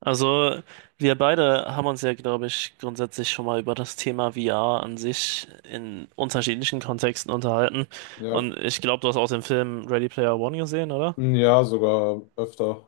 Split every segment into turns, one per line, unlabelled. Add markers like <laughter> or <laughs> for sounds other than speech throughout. Also, wir beide haben uns ja, glaube ich, grundsätzlich schon mal über das Thema VR an sich in unterschiedlichen Kontexten unterhalten.
Ja.
Und ich glaube, du hast auch den Film Ready Player One gesehen, oder?
Ja, sogar öfter.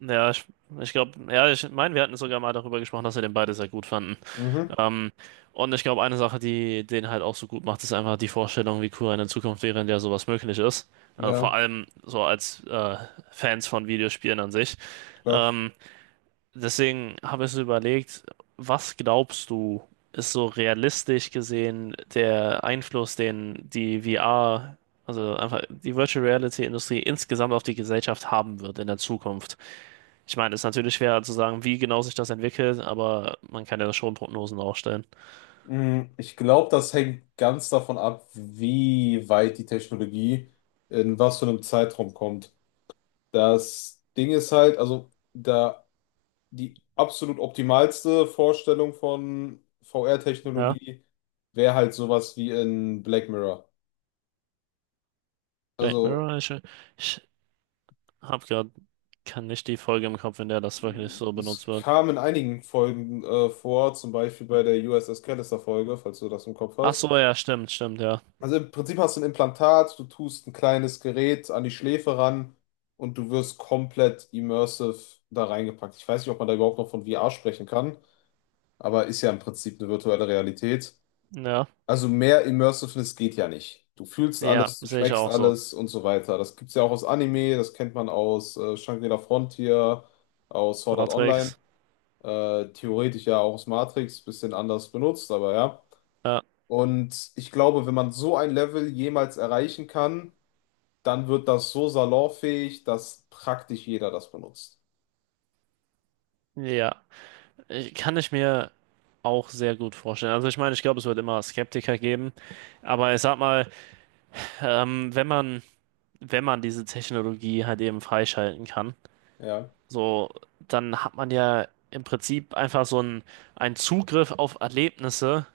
Ja, ich glaube, ja, ich meine, wir hatten sogar mal darüber gesprochen, dass wir den beide sehr gut fanden.
Mhm.
Ähm, und ich glaube, eine Sache, die den halt auch so gut macht, ist einfach die Vorstellung, wie cool eine Zukunft wäre, in der sowas möglich ist. Vor
Ja,
allem so als Fans von Videospielen an sich.
klar.
Ähm, Deswegen habe ich so überlegt, was glaubst du, ist so realistisch gesehen der Einfluss, den die VR, also einfach die Virtual Reality Industrie insgesamt auf die Gesellschaft haben wird in der Zukunft? Ich meine, es ist natürlich schwer zu sagen, wie genau sich das entwickelt, aber man kann ja schon Prognosen aufstellen.
Ich glaube, das hängt ganz davon ab, wie weit die Technologie in was für einem Zeitraum kommt. Das Ding ist halt, also da die absolut optimalste Vorstellung von
Ja,
VR-Technologie wäre halt sowas wie in Black Mirror.
Black
Also
Mirror, ich habe kann nicht die Folge im Kopf, in der das wirklich so benutzt
es
wird.
kam in einigen Folgen vor, zum Beispiel bei der USS Callister-Folge, falls du das im Kopf
Ach
hast.
so, ja, stimmt, stimmt, ja.
Also im Prinzip hast du ein Implantat, du tust ein kleines Gerät an die Schläfe ran und du wirst komplett immersive da reingepackt. Ich weiß nicht, ob man da überhaupt noch von VR sprechen kann, aber ist ja im Prinzip eine virtuelle Realität.
Ja,
Also mehr Immersiveness geht ja nicht. Du fühlst
ja,
alles, du
sehe ich
schmeckst
auch so.
alles und so weiter. Das gibt's ja auch aus Anime, das kennt man aus Shangri-La Frontier, aus Sword Art Online,
Matrix,
theoretisch ja auch aus Matrix, bisschen anders benutzt, aber ja.
ja,
Und ich glaube, wenn man so ein Level jemals erreichen kann, dann wird das so salonfähig, dass praktisch jeder das benutzt.
ja. Ich, kann ich mir auch sehr gut vorstellen. Also ich meine, ich glaube, es wird immer Skeptiker geben, aber ich sag mal, ähm, wenn man, wenn man diese Technologie halt eben freischalten kann,
Ja.
so, dann hat man ja im Prinzip einen Zugriff auf Erlebnisse,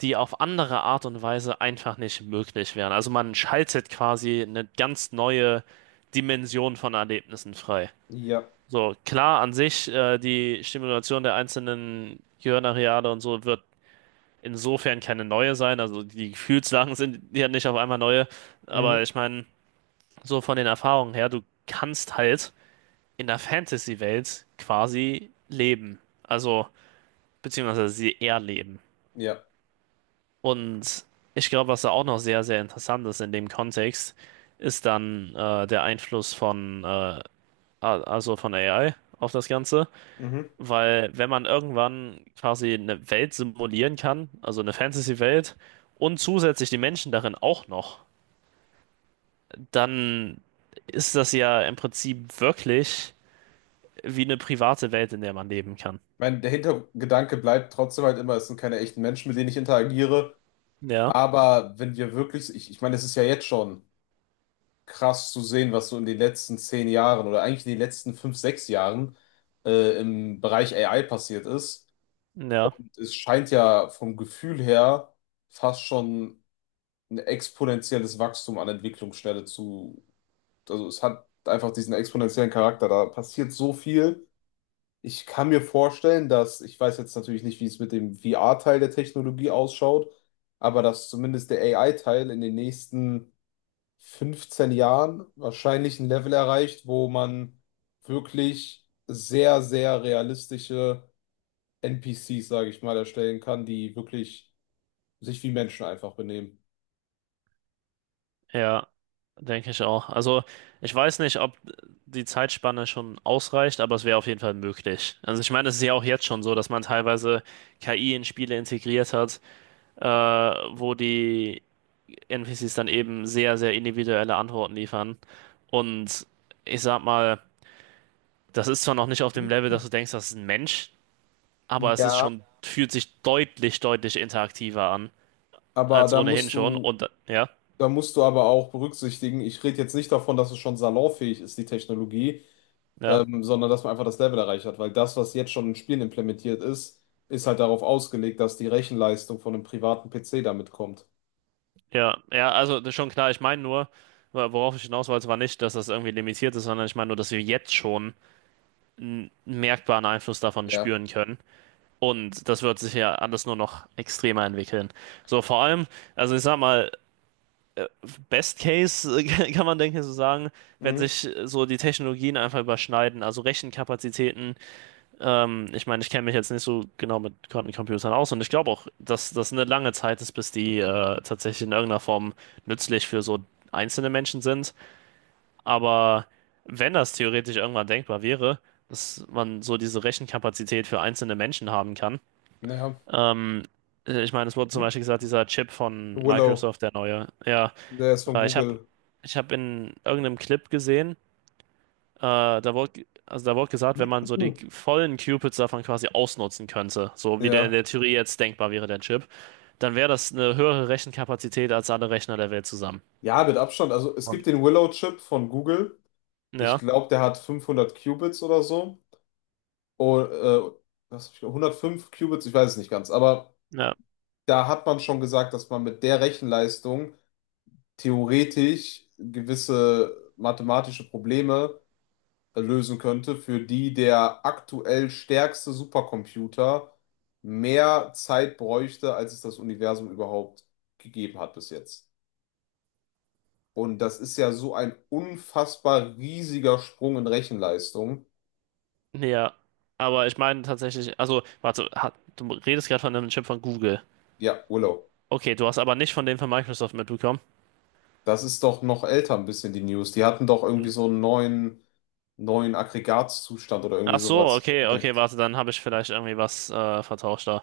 die auf andere Art und Weise einfach nicht möglich wären. Also man schaltet quasi eine ganz neue Dimension von Erlebnissen frei.
Ja.
So, klar, an sich, die Stimulation der einzelnen Gehirnareale und so wird insofern keine neue sein. Also die Gefühlslagen sind ja nicht auf einmal neue. Aber
Mhm.
ich meine, so von den Erfahrungen her, du kannst halt in der Fantasy-Welt quasi leben. Also, beziehungsweise sie erleben.
Ja.
Und ich glaube, was da auch noch sehr, sehr interessant ist in dem Kontext, ist dann der Einfluss also von AI auf das Ganze.
Mhm.
Weil wenn man irgendwann quasi eine Welt simulieren kann, also eine Fantasy-Welt, und zusätzlich die Menschen darin auch noch, dann ist das ja im Prinzip wirklich wie eine private Welt, in der man leben kann.
Mein, der Hintergedanke bleibt trotzdem halt immer, es sind keine echten Menschen, mit denen ich interagiere.
Ja,
Aber wenn wir wirklich, ich meine, es ist ja jetzt schon krass zu sehen, was so in den letzten 10 Jahren oder eigentlich in den letzten 5, 6 Jahren im Bereich AI passiert ist.
ja,
Es scheint ja vom Gefühl her fast schon ein exponentielles Wachstum an Entwicklungsschnelle zu, also es hat einfach diesen exponentiellen Charakter. Da passiert so viel. Ich kann mir vorstellen, dass, ich weiß jetzt natürlich nicht, wie es mit dem VR-Teil der Technologie ausschaut, aber dass zumindest der AI-Teil in den nächsten 15 Jahren wahrscheinlich ein Level erreicht, wo man wirklich sehr, sehr realistische NPCs, sage ich mal, erstellen kann, die wirklich sich wie Menschen einfach benehmen.
ja, denke ich auch. Also ich weiß nicht, ob die Zeitspanne schon ausreicht, aber es wäre auf jeden Fall möglich. Also ich meine, es ist ja auch jetzt schon so, dass man teilweise KI in Spiele integriert hat, wo die NPCs dann eben sehr, sehr individuelle Antworten liefern. Und ich sag mal, das ist zwar noch nicht auf dem Level, dass du denkst, das ist ein Mensch, aber es ist
Ja,
schon, fühlt sich deutlich, deutlich interaktiver an,
aber
als
da
ohnehin
musst
schon.
du
Und ja,
Da musst du aber auch berücksichtigen, ich rede jetzt nicht davon, dass es schon salonfähig ist, die Technologie,
ja,
sondern dass man einfach das Level erreicht hat, weil das, was jetzt schon in Spielen implementiert ist, ist halt darauf ausgelegt, dass die Rechenleistung von einem privaten PC damit kommt.
ja, ja, also das ist schon klar, ich meine nur, worauf ich hinaus wollte, war nicht, dass das irgendwie limitiert ist, sondern ich meine nur, dass wir jetzt schon einen merkbaren Einfluss davon
Ja.
spüren können. Und das wird sich ja alles nur noch extremer entwickeln. So, vor allem, also ich sag mal, Best Case <laughs> kann man, denke ich, so sagen, wenn
Mhm.
sich so die Technologien einfach überschneiden, also Rechenkapazitäten. Ich meine, ich kenne mich jetzt nicht so genau mit Quantencomputern aus und ich glaube auch, dass das eine lange Zeit ist, bis die tatsächlich in irgendeiner Form nützlich für so einzelne Menschen sind. Aber wenn das theoretisch irgendwann denkbar wäre, dass man so diese Rechenkapazität für einzelne Menschen haben kann,
Ja.
ähm, ich meine, es wurde zum Beispiel gesagt, dieser Chip von
Willow,
Microsoft, der neue, ja.
der ist von
Äh, ich habe
Google.
ich hab in irgendeinem Clip gesehen, also da wurde gesagt, wenn man
<laughs>
so die
Mhm.
vollen Cupids davon quasi ausnutzen könnte, so wie der in
Ja.
der Theorie jetzt denkbar wäre, der Chip, dann wäre das eine höhere Rechenkapazität als alle Rechner der Welt zusammen.
Ja, mit Abstand. Also es
Und
gibt den Willow-Chip von Google. Ich
ja,
glaube, der hat 500 Qubits oder so. Oh, was hab ich, 105 Qubits, ich weiß es nicht ganz, aber
ja,
da hat man schon gesagt, dass man mit der Rechenleistung theoretisch gewisse mathematische Probleme lösen könnte, für die der aktuell stärkste Supercomputer mehr Zeit bräuchte, als es das Universum überhaupt gegeben hat bis jetzt. Und das ist ja so ein unfassbar riesiger Sprung in Rechenleistung.
ja. Aber ich meine tatsächlich, also, du redest gerade von einem Chip von Google.
Ja, Willow,
Okay, du hast aber nicht von dem von Microsoft mitbekommen.
das ist doch noch älter ein bisschen die News. Die hatten doch irgendwie so einen neuen Aggregatzustand oder irgendwie
Ach so,
sowas
okay, okay,
entdeckt.
warte, dann habe ich vielleicht irgendwie was vertauscht da.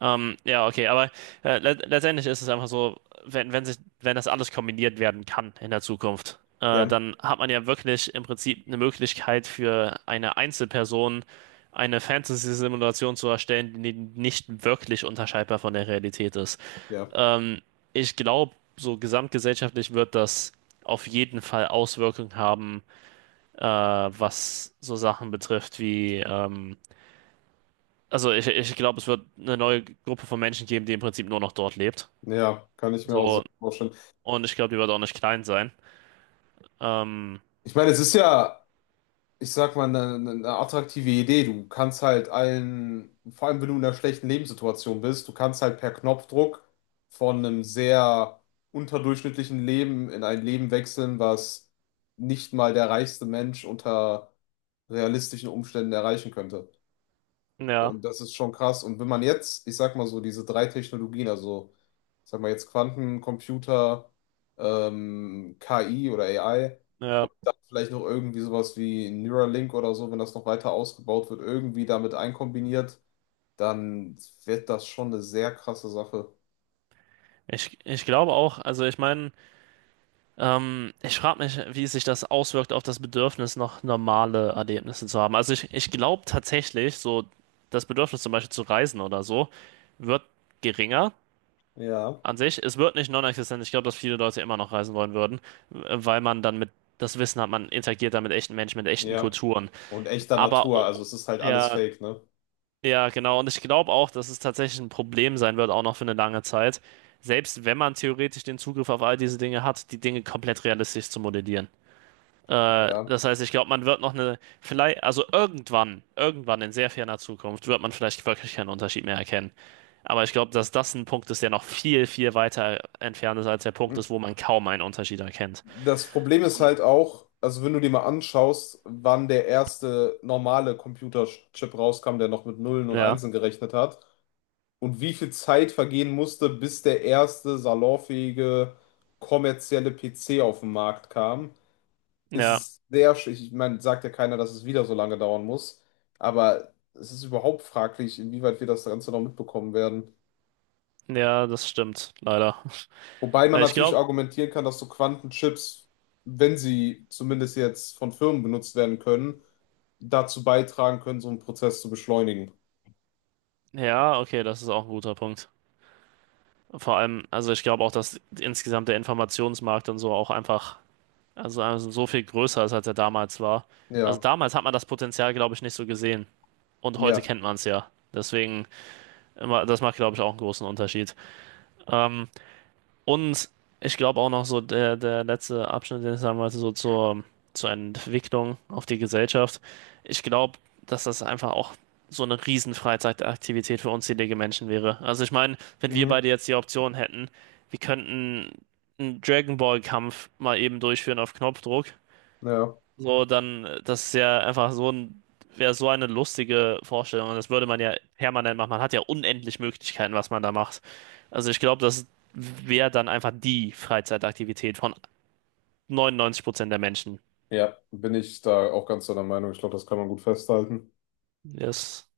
Ja, okay, aber le letztendlich ist es einfach so, wenn das alles kombiniert werden kann in der Zukunft,
Ja,
dann hat man ja wirklich im Prinzip eine Möglichkeit für eine Einzelperson eine Fantasy-Simulation zu erstellen, die nicht wirklich unterscheidbar von der Realität ist.
ja,
Ähm, Ich glaube, so gesamtgesellschaftlich wird das auf jeden Fall Auswirkungen haben, was so Sachen betrifft wie ich glaube, es wird eine neue Gruppe von Menschen geben, die im Prinzip nur noch dort lebt.
ja, kann ich mir auch sehr
So,
vorstellen.
und ich glaube, die wird auch nicht klein sein. Ähm,
Ich meine, es ist ja, ich sag mal, eine attraktive Idee. Du kannst halt allen, vor allem wenn du in einer schlechten Lebenssituation bist, du kannst halt per Knopfdruck von einem sehr unterdurchschnittlichen Leben in ein Leben wechseln, was nicht mal der reichste Mensch unter realistischen Umständen erreichen könnte.
ja,
Und das ist schon krass. Und wenn man jetzt, ich sag mal so, diese drei Technologien, also ich sag mal jetzt Quantencomputer, KI oder AI
ja.
und dann vielleicht noch irgendwie sowas wie Neuralink oder so, wenn das noch weiter ausgebaut wird, irgendwie damit einkombiniert, dann wird das schon eine sehr krasse Sache.
Ich glaube auch, also ich meine, ich frage mich, wie sich das auswirkt auf das Bedürfnis, noch normale Erlebnisse zu haben. Ich glaube tatsächlich, so das Bedürfnis zum Beispiel zu reisen oder so, wird geringer
Ja.
an sich. Es wird nicht non-existent. Ich glaube, dass viele Leute immer noch reisen wollen würden, weil man dann mit das Wissen hat, man interagiert dann mit echten Menschen, mit echten
Ja.
Kulturen.
Und echter
Aber
Natur,
o-
also es ist halt alles
ja,
fake, ne?
ja, genau. Und ich glaube auch, dass es tatsächlich ein Problem sein wird, auch noch für eine lange Zeit. Selbst wenn man theoretisch den Zugriff auf all diese Dinge hat, die Dinge komplett realistisch zu modellieren.
Ja.
Das heißt, ich glaube, man wird noch eine, vielleicht, also irgendwann, irgendwann in sehr ferner Zukunft wird man vielleicht wirklich keinen Unterschied mehr erkennen. Aber ich glaube, dass das ein Punkt ist, der noch viel, viel weiter entfernt ist als der Punkt ist, wo man kaum einen Unterschied erkennt.
Das Problem ist halt auch, also wenn du dir mal anschaust, wann der erste normale Computerchip rauskam, der noch mit Nullen und
Ja,
Einsen gerechnet hat und wie viel Zeit vergehen musste, bis der erste salonfähige kommerzielle PC auf den Markt kam,
ja,
ist sehr, ich meine, sagt ja keiner, dass es wieder so lange dauern muss, aber es ist überhaupt fraglich, inwieweit wir das Ganze noch mitbekommen werden.
ja, das stimmt, leider.
Wobei man
Äh, Ich
natürlich
glaube,
argumentieren kann, dass so Quantenchips, wenn sie zumindest jetzt von Firmen benutzt werden können, dazu beitragen können, so einen Prozess zu beschleunigen.
ja, okay, das ist auch ein guter Punkt. Vor allem, also ich glaube auch, dass insgesamt der Informationsmarkt und so auch einfach, also so viel größer ist, als er damals war. Also
Ja,
damals hat man das Potenzial, glaube ich, nicht so gesehen. Und heute
ja,
kennt man es ja. Das macht, glaube ich, auch einen großen Unterschied. Ähm, und ich glaube auch noch so der letzte Abschnitt, den ich sagen wollte, so zur Entwicklung auf die Gesellschaft. Ich glaube, dass das einfach auch so eine riesen Freizeitaktivität für unzählige Menschen wäre. Also ich meine, wenn wir beide
mhm.
jetzt die Option hätten, wir könnten einen Dragon Ball Kampf mal eben durchführen auf Knopfdruck.
Ja,
So, das ist ja einfach wäre so eine lustige Vorstellung. Und das würde man ja permanent machen. Man hat ja unendlich Möglichkeiten, was man da macht. Also ich glaube, das wäre dann einfach die Freizeitaktivität von 99% der Menschen.
ja, bin ich da auch ganz deiner Meinung. Ich glaube, das kann man gut festhalten.
Das